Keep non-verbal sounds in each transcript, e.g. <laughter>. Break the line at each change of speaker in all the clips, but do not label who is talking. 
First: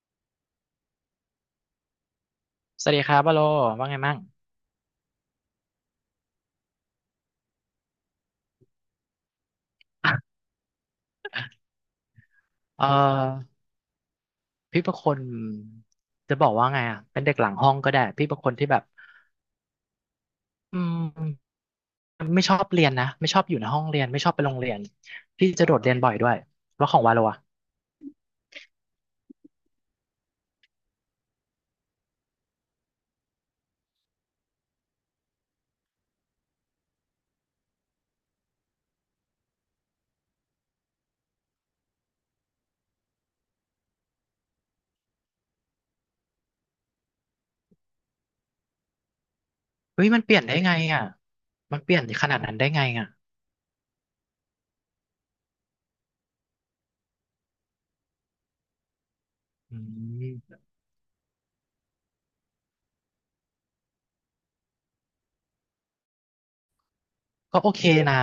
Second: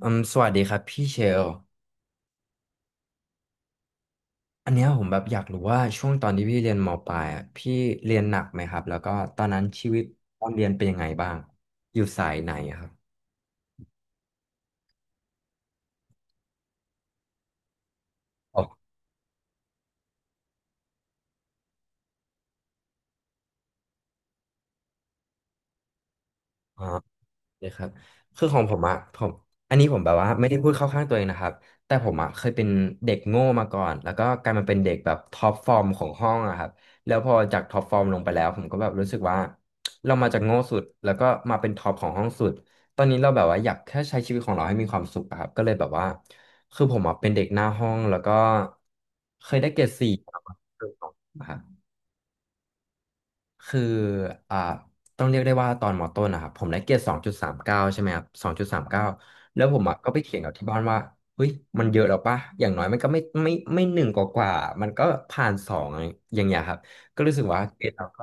สวัสดีครับพี่เชล
สวัสดีครับวาโลว่าไงมั่ง
อันเนี้ยผมแบบอยากรู้ว่าช่วงตอนที่พี่เรียนมปลายอ่ะพี่เรียนหนักไหมครับแล้วก็ตอนนั้นชีวิตตอนเรียนเป็นยังไงบ้างอยู่สายไหน
เ
ครับ
ออพี่เป็นคนจะบอกว่าไงอ่ะเป็นเด็กหลังห้องก็ได้พี่เป็นคนที่แบบอืมไม่ชอบเรียนนะไม่ชอบอยู่ในห้องเรียนไม่ชอบไปโรงเรียนพี่จะโดดเรียนบ่อยด้วย
อ๋
แล้
อ
วของวาโลอ่ะ
เลยครับคือของผมอะผมอันนี้ผมแบบว่าไม่ได้พูดเข้าข้างตัวเองนะครับแต่ผมอะเคยเป็นเด็กโง่มาก่อนแล้วก็กลายมาเป็นเด็กแบบท็อปฟอร์มของห้องอะครับแล้วพอจากท็อปฟอร์มลงไปแล้วผมก็แบบรู้สึกว่าเรามาจากโง่สุดแล้วก็มาเป็นท็อปของห้องสุดตอนนี้เราแบบว่าอยากแค่ใช้ชีวิตของเราให้มีความสุขอะครับก็เลยแบบว่าคือผมอะเป็นเด็กหน้าห้องแล้วก็เคยได้เกรด
เฮ้ย
สี่
มัน
ค
เปลี่ยนได้ไงอ่ะ
รับ
มันเปลี่ยนขนาดนั้นได้ไงอ่ะ
คืออ่าต้องเรียกได้ว่าตอนมต้นนะครับผมได้เกรดสองจุดสามเก้าใช่ไหมครับสองจุดสามเก้าแล้วผ
อื
มอะก็ไปเถียงกับ
ม
ที่บ้านว่าเฮ้ยมันเยอะแล้วปะอย่างน้อยมันก็ไม่หนึ่งกว่ามันก็ผ่านสองอย่างเงี้ยครับก็รู้สึก
ก็
ว่า
โอ
เก
เค
รดเรา
นะ
ก็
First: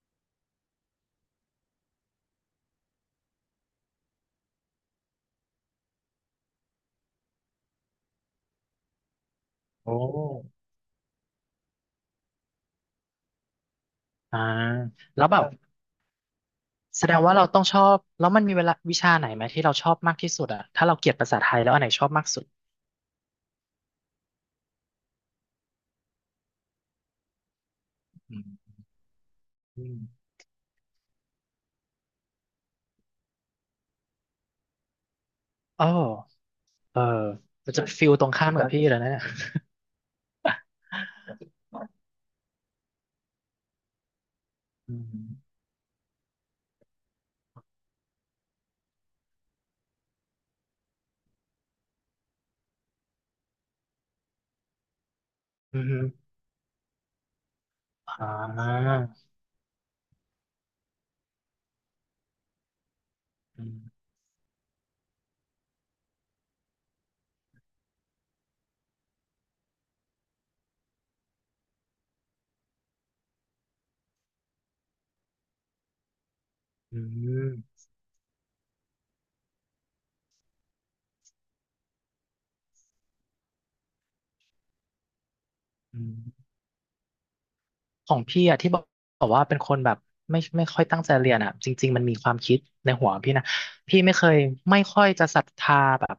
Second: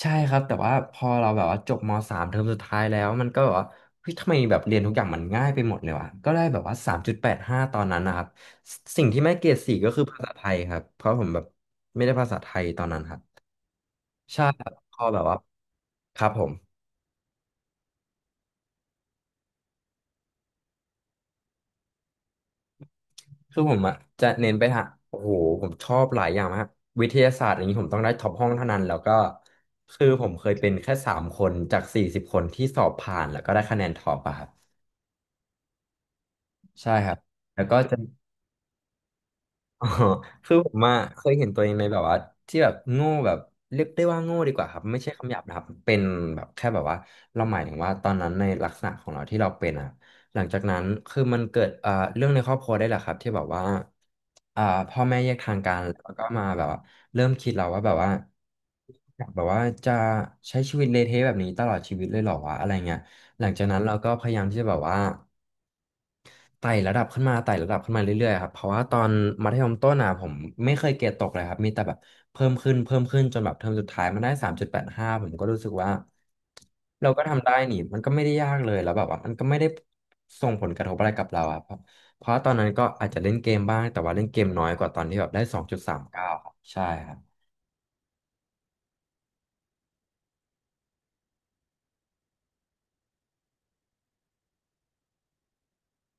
ใช่ครับแต่ว่าพอเราแบบว่าจบมสามเทอมสุดท้ายแล้วมันก็แบบว่าเฮ้ยทำไมแบบเรียนทุกอย่างมันง่ายไปหมดเลยวะก็ได้แบบว่าสามจุดแปดห้าตอนนั้นนะครับสิ่งที่ไม่เกรดสี่ก็
โอ้
คือภาษาไทยครับเพราะผมแบบไม่ได้ภาษาไทยตอนนั้นครับ
อ่า
ใช่ครับก็แบ
แล้
บ
ว
ว่า
แบบ
ครับผม
แสดงว่าเราต้องชอบแล้วมันมีเวลาวิชาไหนไหมที่เราชอบมากที่สุดอ่ะถ้าเราเกลียดภาษาไทยแล้วอันไหนชอบมากสุด
คือผมอ่ะจะเน้นไปทางโอ้โหผมชอบหลายอย่างมากวิทยาศาสตร์อย่างนี้ผมต้องได้ท็อปห้องเท่า
อ
นั้นแล้วก็
ื
คือผ
ม
มเคยเป็นแค่สามคนจาก40 คนที่สอบผ่านแล้วก็ได้คะแนนท็อปอะครับ
อ๋อ
ใช่
เออ
ครับแล้ว
มัน
ก็
จะ
จะ
ฟิลตรงข้ามกับพี่เลยวนะเนี่ย
<laughs> อ๋อคือผมอะเคยเห็นตัวเองในแบบว่าที่แบบโง่แบบเรียกได้ว่าโง่ดีกว่าครับ
อื
ไม่ใช่คำหยาบ
ม
นะครับเป็นแบบแค่แบบว่าเราหมายถึงว่าตอนนั้นในลักษณะของเราที่เราเป็นอะหลังจากนั้นคือมันเกิดเรื่องในครอบครัวได้แหละครับที่แบบว่าอ่าพ่อแม่แยกทางกั
อื
นแล้วก็
ม
มาแบบว่าเริ่มคิดเราว่าแบบว่า
อ่า
อยากแบบว่าจะใช้ชีวิตเละเทะแบบนี้ตลอดชีวิตเลยเหรอวะอะไรเงี้ยหลังจาก
อื
นั้น
ม
เราก็พยายามที่จะแบบว่า ไต่ระดับขึ้นมาไต่ระดับขึ้นมาเรื่อยๆครับเพราะว่าตอนมัธยมต้นอ่ะผมไม่เคยเกรดตกเลยครับมีแต่แบบเพิ่มขึ้นเพิ่มขึ้นจนแบบเทอมสุดท้ายมันได้สามจุดแปดห้าผมก็รู้สึกว่า
อื
เราก็ทำได้นี่
ม
มันก็ไม่ได้ยากเลยแล้วแบบว่ามันก็ไม่ได้ส่งผลกระทบอะไรกับเราอะเพราะว่าตอนนั้นก็อาจจะเล่นเกมบ้างแต่ว่าเล่นเกมน้อยกว่าตอนที่แบบได้สองจุดสา
อื
มเก้า
ม
ครับใช่ครับ
ของพี่อะที่บอกบอกว่าเป็นคนแบบไม่ค่อยตั้งใจเรียนอะจริงๆมันมีความคิดในหัวพี่นะพี่ไม่เคยไม่ค่อยจะศรัทธาแบบ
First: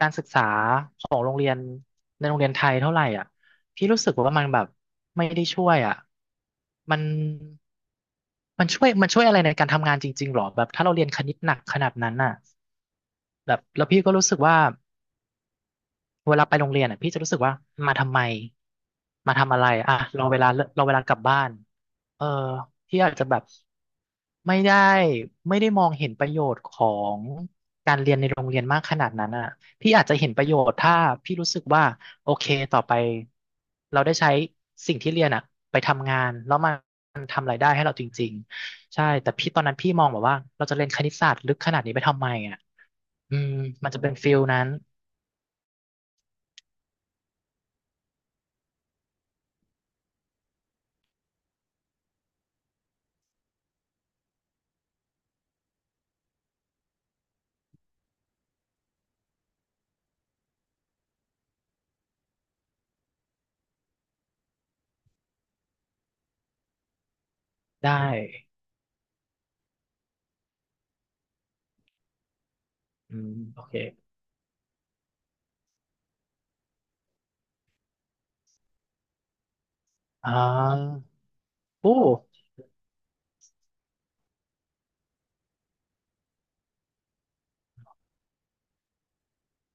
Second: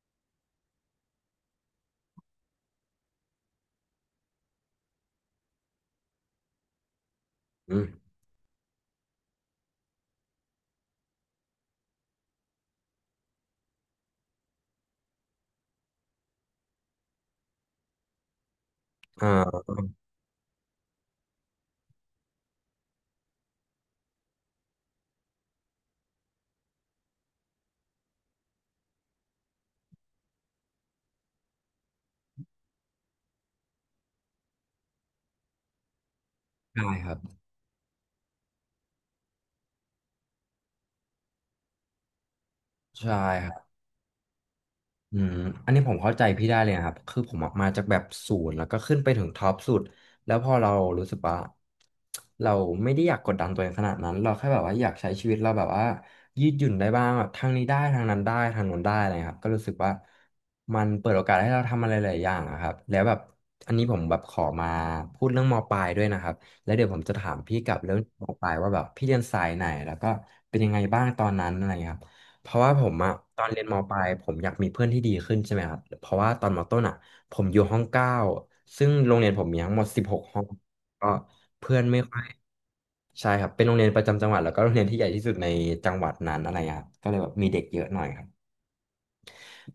การศึกษาของโรงเรียนในโรงเรียนไทยเท่าไหร่อ่ะพี่รู้สึกว่ามันแบบไม่ได้ช่วยอ่ะมัน
อืม
มันช่วยอะไรในการทำงานจริงๆหรอแบบถ้าเราเรียนคณิตหนักขนาดนั้นน่ะ แบบแล้วพี่ก็รู้สึกว่าเวลาไปโรงเรียนอ่ะพี่จะรู้สึกว่ามาทำไมมาทำอะ
อ่า
ไรอ่ะรอเวลาเรอเวลากลับบ้านเออพี่อาจจะแบบไม่ได้ไม่ได้มองเห็นประโยชน์ของการเรียนในโรงเรียนมากขนาดนั้นอ่ะพี่อาจจะเห็นประโยชน์ถ้าพี่รู้สึกว่าโอเคต่อไปเราได้ใช้สิ่งที่เรียนอ่ะไปทำงานแล้วมั
ใช่ครับ
นทำรายได้ให้เราจริงๆใช่แต่พี่ตอนนั้นพี่มองแบบว่าเราจะเรียนคณิตศาสตร์ลึกขนาดนี้ไปทำไมอ่ะ
ใช่
อื
ครั
ม
บ
มันจะเป็นฟิลนั้น
อืมอันนี้ผมเข้าใจพี่ได้เลยนะครับ คือผมอะมาจากแบบศูนย์แล้วก็ขึ้นไปถึงท็อปสุดแล้วพอเรารู้สึกว่าเราไม่ได้อยากกดดันตัวเองขนาดนั้น เราแค่แบบว่าอยากใช้ชีวิตเราแบบว่ายืดหยุ่นได้บ้างแบบทางนี้ได้ทางนั้นได้ทางโน้นได้อะไรครับก็รู้สึกว่ามันเปิดโอกาสให้เราทำอะไรหลายอย่างอะครับแล้วแบบอันนี้ผมแบบขอมาพูดเรื่องมปลายด้วยนะครับแล้วเดี๋ยวผมจะถามพี่กลับ
ได้
เรื่องมปลายว่าแบบพี่เรียนสายไหนแล้วก็เป็นยังไงบ้างตอนนั้นอะไรครับ เพราะว่าผมอะ
อืม
ตอนเรี
โอ
ยนม
เค
ปลายผมอยากมีเพื่อนที่ดีขึ้นใช่ไหมครับเพราะว่าตอนมต้นอะผมอยู่ห้องเก้าซึ่งโรงเรียนผมมีทั้งหมดสิบหก
อ่า
ห้องก็เพื่อน
โอ้
ไม่ค่อยใช่ครับเป็นโรงเรียนประจำจังหวัดแล้วก็โรงเรียนที่ใหญ่ที่สุดในจังหวัดนั้นอะไรครับก็เลยแบบมีเด็กเยอะหน่อยครับ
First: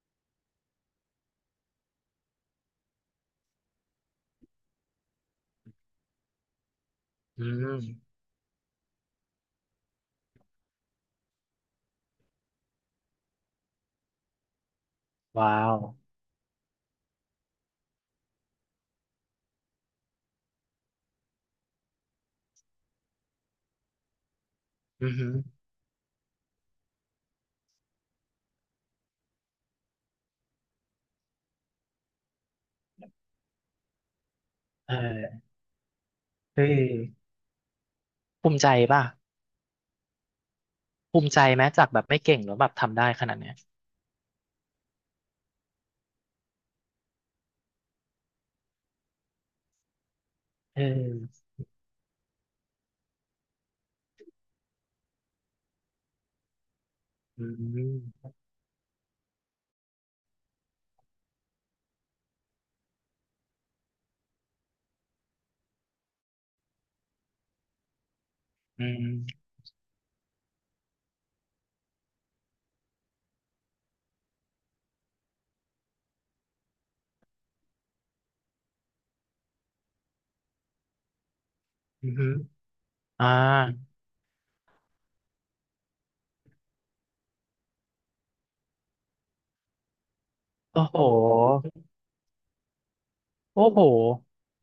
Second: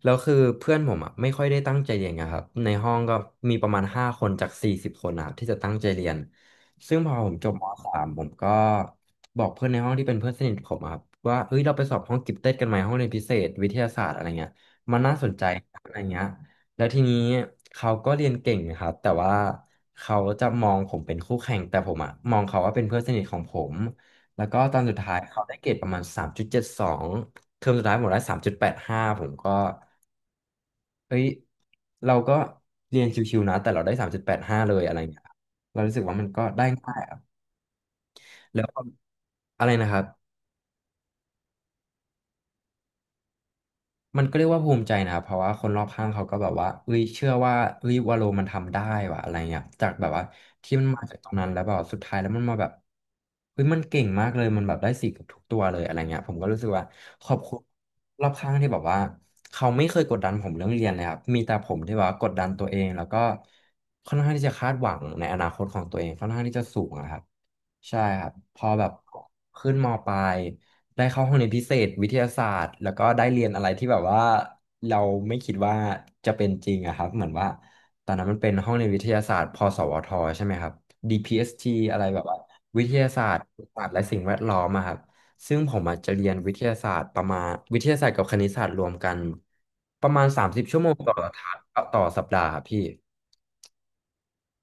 แล้วคือเพื่อนผมอ่ะไม่ค่อยได้ตั้งใจเรียนไงครับในห้องก็มีประมาณห้าคนจากสี่สิบคนนะครับที่จะตั้งใจเรียนซึ่งพอผม
อื
จบมสาม
ม
ผมก็บอกเพื่อนในห้องที่เป็นเพื่อนสนิทผมอะครับว่าเฮ้ยเราไปสอบห้องกิฟเต็ดกันไหมห้องเรียนพิเศษวิทยาศาสตร์อะไรเงี้ยมันน่าสนใจ
ว้าว
อะไรเงี้ยแล้วทีนี้เขาก็เรียนเก่งนะครับแต่ว่าเขาจะมองผมเป็นคู่แข่งแต่ผมอะมองเขาว่าเป็นเพื่อนสนิทของผมแล้วก็ตอนสุด
อือ
ท้าย
หือ
เขาได้เกรดประมาณสามจุดเจ็ดสองเทอมสุดท้ายผมได้สามจุดแปดห้าผมก็ เอ้ย เราก็เรียนชิวๆนะ แต่เราได้สามจุดแปดห้าเลย
เ
อะไรเงี้ย
ออ
เรารู้สึกว่ามันก็ได้
เฮ้ย
ง่ายอะ
ภูมิ
แล้ว
ใจ
ก็
ป่ะ
อะไรนะครับ
ภูมิใจไหมจากแบบไม่เก่งแล้วแบบทำได้ขนาดเนี้ย
มันก็เรียกว่าภูมิใจนะครับเพราะว่าคนรอบข้างเขาก็แบบว่าเอ้ยเชื่อว่าเอ้ยวาโลมันทำได้ว่ะอะไรเงี้ยจากแบบว่าที่
เอ
มันมาจากตรงนั้
อ
นแล้วแบบสุดท้ายแล้วมันมาแบบเฮ้ยมันเก่งมากเลยมันแบบได้สี่เกับทุกตัวเลยอะไรเงี้ยผมก็รู้สึกว่าขอบ
อื
คุณรอ
ม
บข้างที่แบบว่าเขาไม่เคยกดดันผมเรื่องเรียนเลยครับมีแต่ผมที่แบบว่ากดดันตัวเองแล้วก็ค่อนข้างที่จะคาดหวังในอนาคตของตัวเองค่อนข้างที่จะสูงอะครับใช่ครับพอ
อื
แบบ
ม
ขึ้นมปลาย ได้เข้าห้องเรียนพิเศษวิทยาศาสตร์แล้วก็ได้เรียนอะไรที่แบบว่าเราไม่คิดว่าจะเป็นจริงอะครับเหมือนว่าตอนนั้นมันเป็นห้องเรียนวิทยาศาสตร์พสวทใช่ไหมครับ DPST อสทีอะไร
อือ
แบบ
หือ
ว่าวิทยาศา
อ่า
สตร์ศาสตร์และสิ่งแวดล้อมอะครับซึ่งผมอาจจะเรียนวิทยาศาสตร์ประมาณวิทยาศาสตร์กับคณิตศาสตร์รวมกันประมาณ30ชั่
โอ้
วโมง
โห
ต่ออาทิตย์ต่อสัปดาห์ครับพี่
โอ้โห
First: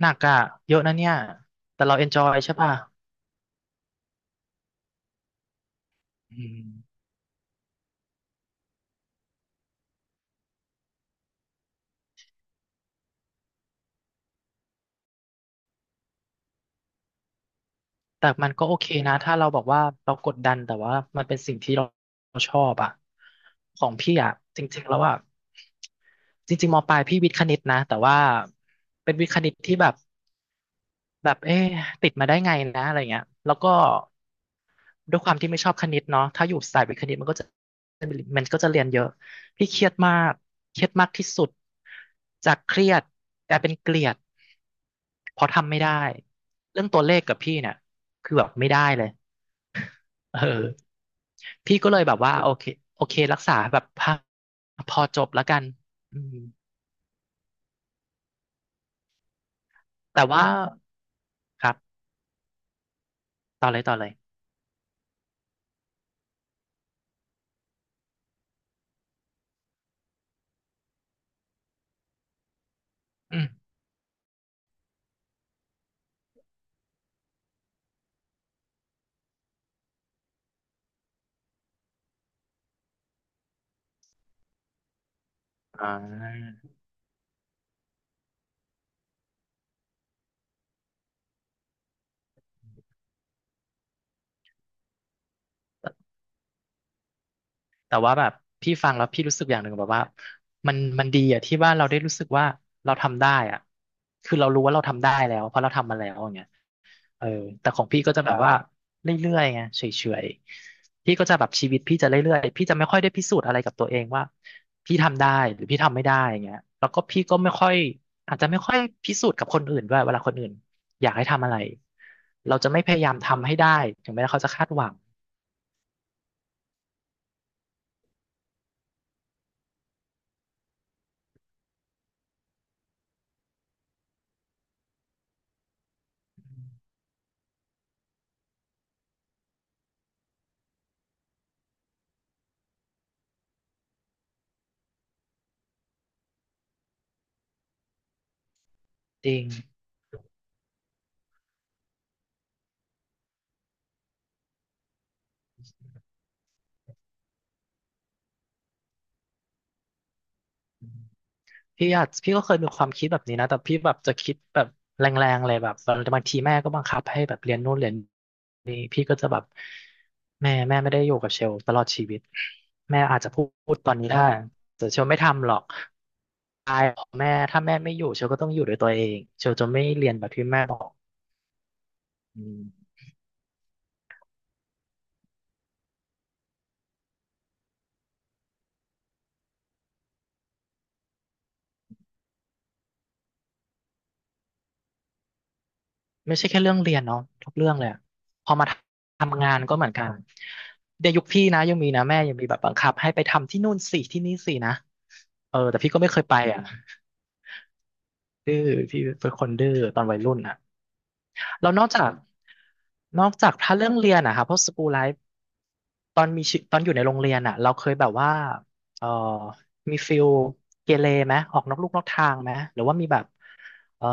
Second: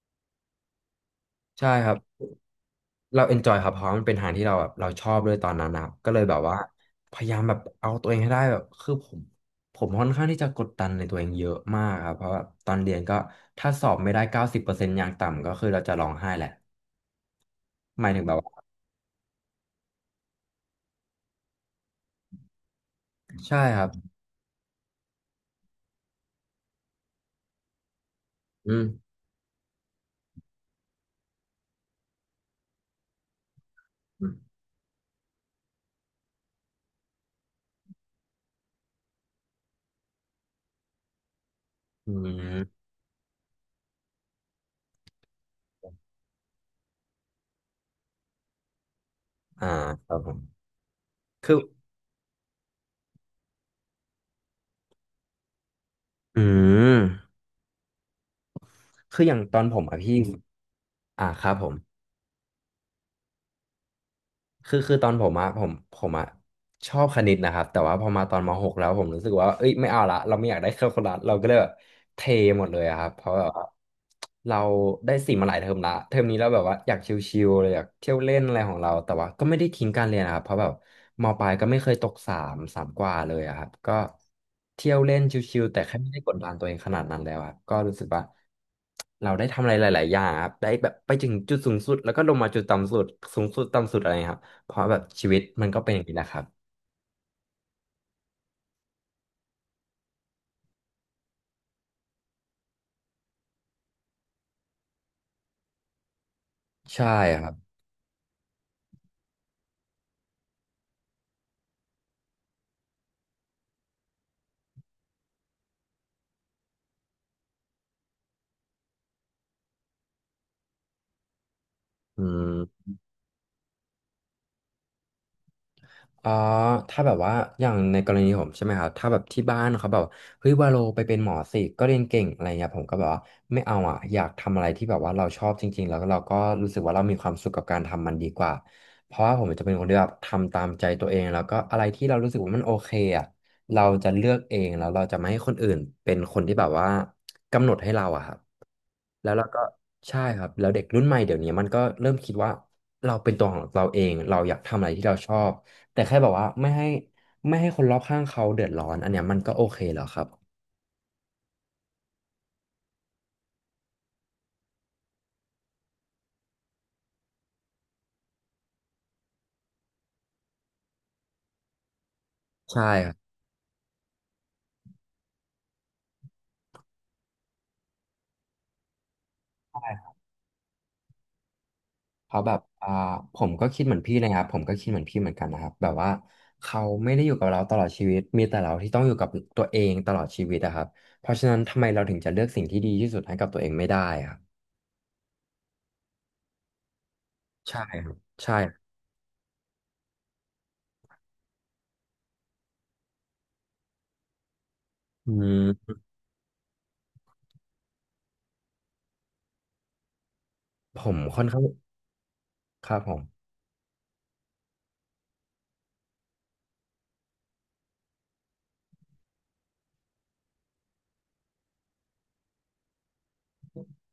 หนักอ่ะ เยอะนะเนี่ย
ใช่
แต่
ครั
เรา
บ
เอนจอยใช่ป่ะ
เราเอนจอยครับเพราะมันเป็นทางที่เราแบบเราชอบด้วยตอนนั้นนะครับก็เลยแบบ
อื
ว่า
ม
พยายามแบบเอาตัวเองให้ได้แบบคือผมค่อนข้างที่จะกดดันในตัวเองเยอะมากครับเพราะว่าตอนเรียนก็ถ้าสอบไม่ได้เก้าสิบเปอร์เซ็นต์อย่างต่ำก็คือเราจะร้องไห้แหละหมายถึง
แต่
แบบ
มันก็
ว่า
โอเคนะถ้าเราบอกว่าเรากดดันแต่ว่ามันเป็นสิ่งที่เราชอบอะ
ใช่ค
ขอ
รับ
งพี่อะจริงๆแล้วอะจริงๆมปลายพี่วิทย์คณิตนะแต่ว่า
อืม
เป็นวิทย์คณิตที่แบบแบบเอ๊ะติดมาได้ไงนะอะไรเงี้ยแล้วก็
อืม
ด้วยความที่ไม่ชอบคณิตเนาะถ้าอยู่สายวิทย์คณิตมันก็จะเรียนเยอะพี่เครียดมากเครียดมากที่สุด
อื
จากเค
ม
รียดกลายเป็นเกลียดเพราะทำไม่ได้เรื่องตัวเลขกับพี่เนี่ยคือแบบไม่ได้เลย
อ่าครับผม
เออ
คือ
พี่ก็เลยแบบว่าโอเคโอเครักษาแบบพอพอจบแล้วกันอืม
อืมคืออย่างตอนผมอะพี่
แต่ว่า
อ่าครับผ
ครั
ม
บต่อเลยต่อเลย
คือตอนผมอะผมอะชอบคณิตนะครับแต่ว่าพอมาตอนมหกแล้วผมรู้สึกว่าเอ้ยไม่เอาละเราไม่อยากได้แคลคูลัสเราก็เลยแบบเทหมดเลยอะครับเพราะ
อื
แบ
ม
บว่าเราได้สิ่งมาหลายเทอมละเทอมนี้เราแบบว่าอยากชิลๆเลยอยากเที่ยวเล่นอะไรของเราแต่ว่าก็ไม่ได้ทิ้งการเรียนนะครับเพราะแบบมปลายก็ไม่เคยตกสามสามกว่าเลยอะครับก็เที่ยวเล่นชิลๆแต่
อ่า
แค่ไม่ได้กดดันตัวเองขนาดนั้นแล้วอะก็รู้สึกว่าเราได้ทำอะไรหลายๆอย่างครับได้แบบไปถึงจุดสูงสุดแล้วก็ลงมาจุดต่ำสุดสูงสุดต่ำสุดอะไรครับ เพราะแบบชีวิตมันก็เป็นอย่างนี้แหละครับ
แต่ว่าแบบพี่ฟังแล้วพี่รู้สึกอย่างหนึ่งแบบว่ามันดีอะที่ว่าเราได้รู้สึกว่าเราทำได้อะคือเรารู้ว่าเราทำได้แล้วเพราะเราทำมาแล้วอย่างเงี้ย
ใช่
เออ
ครับ
แต่ของพี่ก็จะแบบว่าเรื่อยๆไงเฉยๆพี่ก็จะแบบชีวิตพี่จะเรื่อยๆพี่จะไม่ค่อยได้พิสูจน์อะไรกับตัวเองว่าพี่ทำได้หรือพี่ทำไม่ได้อย่างเงี้ยแล้วก็พี่ก็ไม่ค่อยอาจจะไม่ค่อยพิสูจน์กับคนอื่นด้วยเวลาคนอื่นอยากให้ทำอะไร
อื
เราจะไม่
ม
พยายามทำให้ได้ถึงแม้เขาจะคาดหวัง
อ๋อถ้าแบบว่าอย่างในกรณีผมใช่ไหมครับถ้าแบบที่บ้านเขาแบบเฮ้ยวาโลไปเป็นหมอสิก็เรียนเก่งอะไรเงี้ยผมก็แบบว่าไม่เอาอ่ะอยากทำอะไรที่แบบว่าเราชอบจริงๆแล้วก็เราก็รู้สึกว่าเรามีความสุขกับการทำมันดีกว่า เพราะว่าผมจะเป็นคนที่แบบทำตามใจตัวเองแล้วก็อะไรที่เรารู้สึกว่ามันโอเคอ่ะเราจะเลือกเองแล้วเราจะไม่ให้คนอื่นเป็นคนที่แบบว่ากำหนดให้เราอะครับ
จ
แล้ว
ริ
เรา
ง
ก็ใช่ครับแล้วเด็กรุ่นใหม่เดี๋ยวนี้มันก็เริ่มคิดว่าเราเป็นตัวของเราเอง เราอยากทำอะไรที่เราชอบ แต่แค่แบบว่าไม่ให้คนรอบข้างเขาเดือดร้อนอันเนี้ยมันก็โอเคแล้วครับ
พี่อาจพี่ก็เคยมีความคิดแบบนี้นะแต่พี่แบบจะคิดแบบแรงๆเลยแบบบางทีแม่ก็บังคับให้แบบเรียนนู่นเรียนนี่พี่ก็จะแบบแม่ไม่ได้อยู่กับเชลตลอดชีวิต
ใช่
แม่
ครับ
อาจจะพูดตอนนี้ได้แต่เชลไม่ทำหรอกตายของแม่ถ้าแม่ไม่อยู่เชลก็ต้องอยู่ด้วยตัวเองเชลจะ
ใช่
ไม่
ค
เรี
รั
ยน
บ
แบบที่แม่บอก
เขาแบ
อื
บ
ม
อ่าผมก็คิดเหมือนพี่เลยครับผมก็คิดเหมือนพี่เหมือนกันนะครับแบบว่าเขาไม่ได้อยู่กับเราตลอดชีวิตมีแต่เราที่ต้องอยู่กับตัวเองตลอดชีวิตอะครับเพราะฉะนั้นทำไมเราถึงจะเลือกสิ่งที่ดีที่สุดให้กับตัวเองไม่ได้อะครับ
ไม่ใช่แค่เรื่องเรียนเนาะทุกเรื่อง
ใช่
เลยอะ
ครับ
พอ
ใช่
มาทำงานก็เหมือนกันเดี๋ยวยุคพี่นะยังมีนะแม่ยังมีแบบบังคับให้ไปทำที่นู่นสิที่นี่สินะ
อื
เออแต่พี่
ม
ก็ไม่เคยไปอ่ะดื้อพี่เป็นคนดื้อตอนวัยรุ่นอ่ะ
ผมค่อนข้าง
แล้วนอกจาก
ครับผม
นอกจากถ้าเรื่องเรียนอะค่ะพวกสกู l ไลฟ์ตอนมีชีตอนอยู่ในโรงเรียนอะเราเคยแบบว่าเออมีฟิลเกเรไหมออกนอกลูกนอกทางไหมหรือว่ามีแบบเออ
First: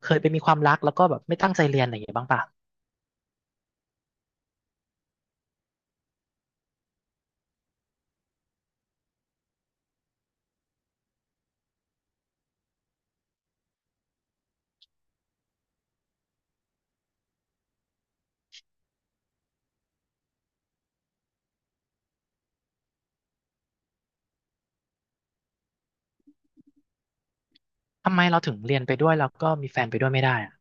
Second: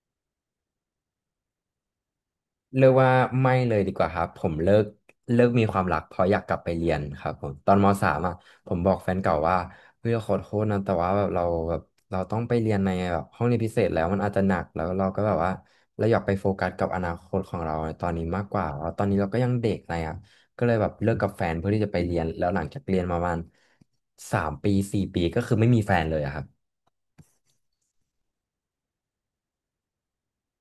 เคยไปมีความรักแล้วก็แบบไม่ตั้งใจเรียนอะไรอย่างเงี้ยบ้างป่ะ
เรียกว่าไม่เลยดีกว่าครับผมเลิกมีความรักเพราะอยากกลับไปเรียนครับผมตอนมสามอ่ะผมบอกแฟนเก่าว่าเฮ้ยขอโทษนะแต่ว่าแบบเราต้องไปเรียนในแบบห้องเรียนพิเศษแล้วมันอาจจะหนักแล้วเราก็แบบว่าเราอยากไปโฟกัสกับอนาคตของเราในตอนนี้มากกว่าแล้วตอนนี้เราก็ยังเด็กอะไรอ่ะก็เลยแบบเลิกกับแฟนเพื่อที่จะไปเรียนแล้วหลังจากเรียนมาประมาณสามปีสี่ปีก็คือไม่มีแฟนเลยอะครับ
ทำไมเราถึงเรียนไปด้วยแล้วก็มีแฟนไปด้วยไม่ได้อะ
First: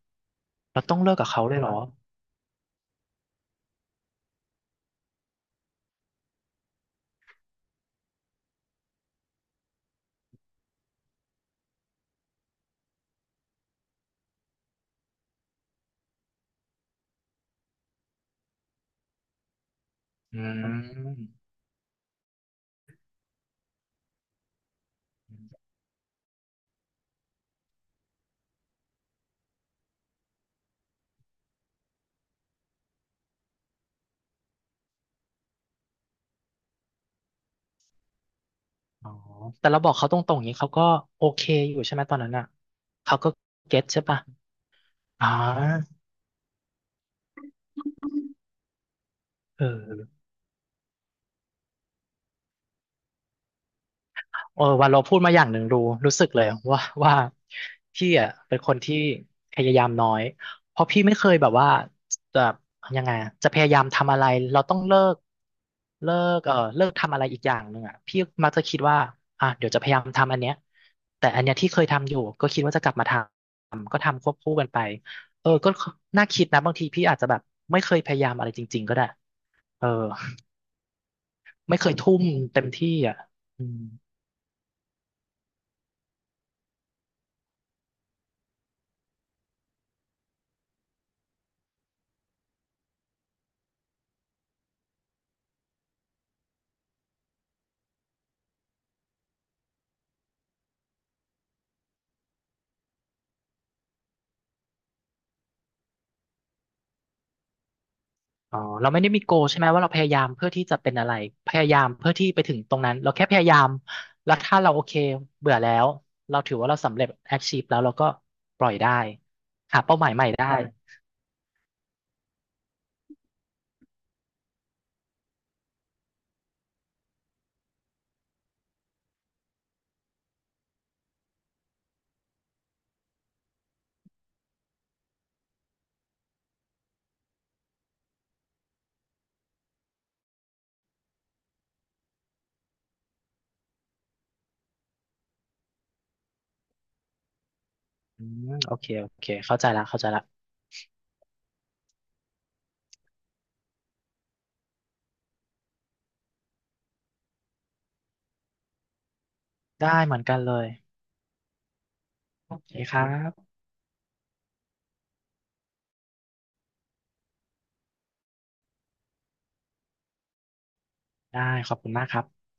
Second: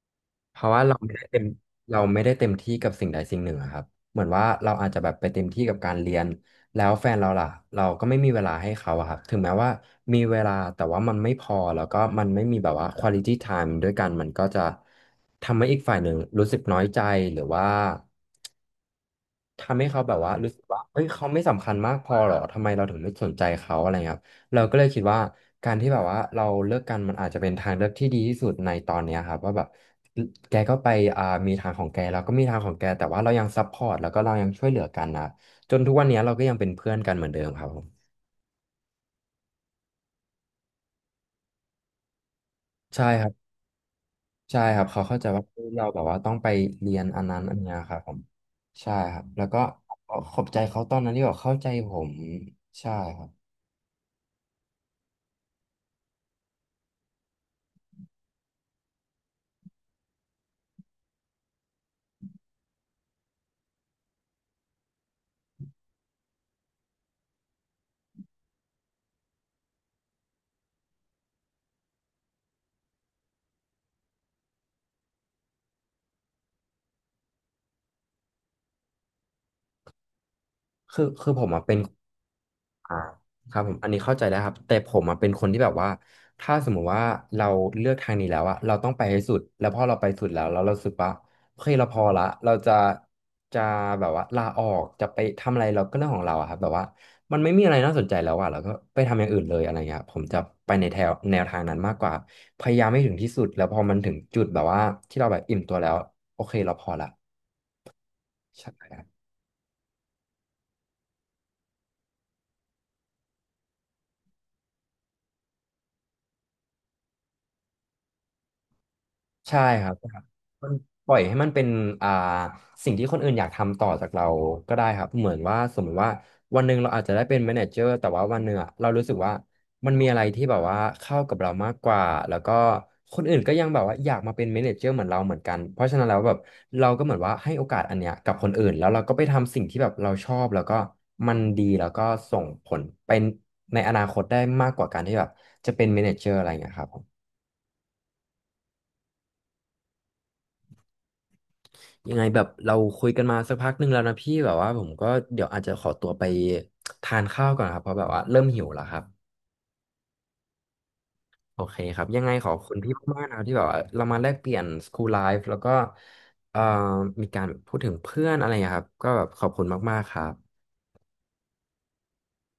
เพราะ
เรา
ว่า
ต้องเลิกกับเขาเลยเหรอ
เราไม่ได้เต็มที่กับสิ่งใดสิ่งหนึ่งอะครับเหมือนว่าเราอาจจะแบบไปเต็มที่กับการเรียนแล้วแฟนเราล่ะเราก็ไม่มีเวลาให้เขาอะครับถึงแม้ว่ามีเวลาแต่ว่ามันไม่พอแล้วก็มันไม่มีแบบว่า quality time ด้วยกันมันก็จะทำให้อีกฝ่ายหนึ่งรู้สึกน้อยใจหรือว่า ทำให้เขาแบบว่า
อื
รู้
ม
สึกว่าเฮ้ยเขาไม่สำคัญมากพอหรอทำไมเราถึงไม่สนใจเขาอะไรเงี้ยครับเราก็เลยคิดว่าการที่แบบว่าเราเลิกกันมันอาจจะเป็นทางเลือกที่ดีที่สุดในตอนเนี้ยครับว่าแบบแกก็ไปมีทางของแกเราก็มีทางของแกแต่ว่าเรายังซัพพอร์ตแล้วก็เรายังช่วยเหลือกันนะจนทุกวันเนี้ยเราก็ยังเป็นเพื่อนกันเหมือนเดิมครับผม
อ๋อแต่เราบอกเขาตรงๆอย่างนี้เขาก็โอเคอยู่ใช่ไหมตอนนั้นอ่ะ
ใช่
เขา
ค
ก็
รับ
เก็ตใช่ปะ
ใช่ครับเขาเข้าใจ
อ่
ว่าเรา
า
แบบว่าต้องไปเรียนอันนั้นอันเนี้ยครับผมใช่ครับแล้วก็
เออ
ขอบใจเขาตอนนั้นที่แบบเข้าใจผมใช่ครับ
เออวันเราพูดมาอย่างหนึ่งรู้รู้สึกเลยว่าว่าพี่อ่ะเป็นคนที่พยายามน้อยเพราะพี่ไม่เคยแบบว่าจะยังไงอะจะพยายามทำอะไรเราต้องเลิกเลิเลิกทำอะไรอีกอย่างหนึ่งอ่ะพี่มักจะคิดว่าอ่ะเดี๋ยวจะพยายามทำอันเนี้ยแต่อันเนี้ยที่เคยทำอยู่ก็คิดว่าจะกลับมาทำก็ทำควบคู่กันไปเออก็น่าคิดนะบางทีพี่อาจจะแบบไม่เคยพยายามอะไรจริงๆก็ได้เออ
คือผมอ่ะเป็
ไม่
น
เคยทุ่มเต็มที่
อ่า
อ่ะ
ครั
อื
บผม
ม
อันนี้เข้าใจแล้วครับแต่ผมอ่ะเป็นคนที่แบบว่าถ้าสมมุติว่าเราเลือกทางนี้แล้วอะเราต้องไปให้สุดแล้วพอเราไปสุดแล้วแล้วเรารู้สึกว่าเฮ้ยเราพอละเราจะแบบว่าลาออกจะไปทำอะไรเราก็เรื่องของเราอะครับแบบว่ามันไม่มีอะไรน่าสนใจแล้วอะเราก็ไปทำอย่างอื่นเลยอะไรเงี้ยผมจะไปในแถวแนวทางนั้นมากกว่าพยายามให้ถึงที่สุดแล้วพอมันถึงจุดแบบว่าที่เราแบบอิ่มตัวแล้วโอเคเราพอละ
อ๋อ
ใช่
เราไม่ได้มีโกใช่ไหมว่าเราพยายามเพื่อที่จะเป็นอะไรพยายามเพื่อที่ไปถึงตรงนั้นเราแค่พยายามแล้วถ้าเราโอเคเบื่อแล้วเราถือว่าเราสำเร็จ achieve แล้วเราก็ปล่อยได้
ใช่
หา
ครั
เป้าห
บ่
มาย
ครั
ให
บ
ม่ได้
มันปล่อยให้มันเป็นอ่าสิ่งที่คนอื่นอยากทำต่อจากเราก็ได้ครับเหมือนว่าสมมติว่าวันหนึ่งเราอาจจะได้เป็นแมเนเจอร์แต่ว่าวันหนึ่งอะเรารู้สึกว่ามันมีอะไรที่แบบว่าเข้ากับเรามากกว่าแล้วก็คนอื่นก็ยังแบบว่าอยากมาเป็นแมเนเจอร์เหมือนเราเหมือนกันเพราะฉะนั้นแล้วแบบเราก็เหมือนว่าให้โอกาสอันเนี้ยกับคนอื่นแล้วเราก็ไปทำสิ่งที่แบบเราชอบแล้วก็มันดีแล้วก็ส่งผลเป็นในอนาคตได้มากกว่าการที่แบบจะเป็นแมเนเจอร์อะไรอย่างเงี้ยครับ
อืมโอเคโอเคเข้าใจละเข้าใจละ
ยังไงแบบเราคุยกันมาสักพักหนึ่งแล้วนะพี่แบบว่าผมก็เดี๋ยวอาจจะขอตัวไปทานข้าวก่อนครับเพราะแบบว่าเริ่มหิวแล้วครับ
ได้เหมือนกันเลย
โอเคครับยังไงขอ
โอ
บ
เค
คุณพี่
ครั
มากๆนะครับ
บ
ที่แบบว่าเรามาแลกเปลี่ยน School Life แล้วก็เอ่อมีการพูดถึงเพื่อนอะไรอย่างเงี้ยครับก็แบบขอบคุณมากๆครับ
ได้ขอบคุณมากครับ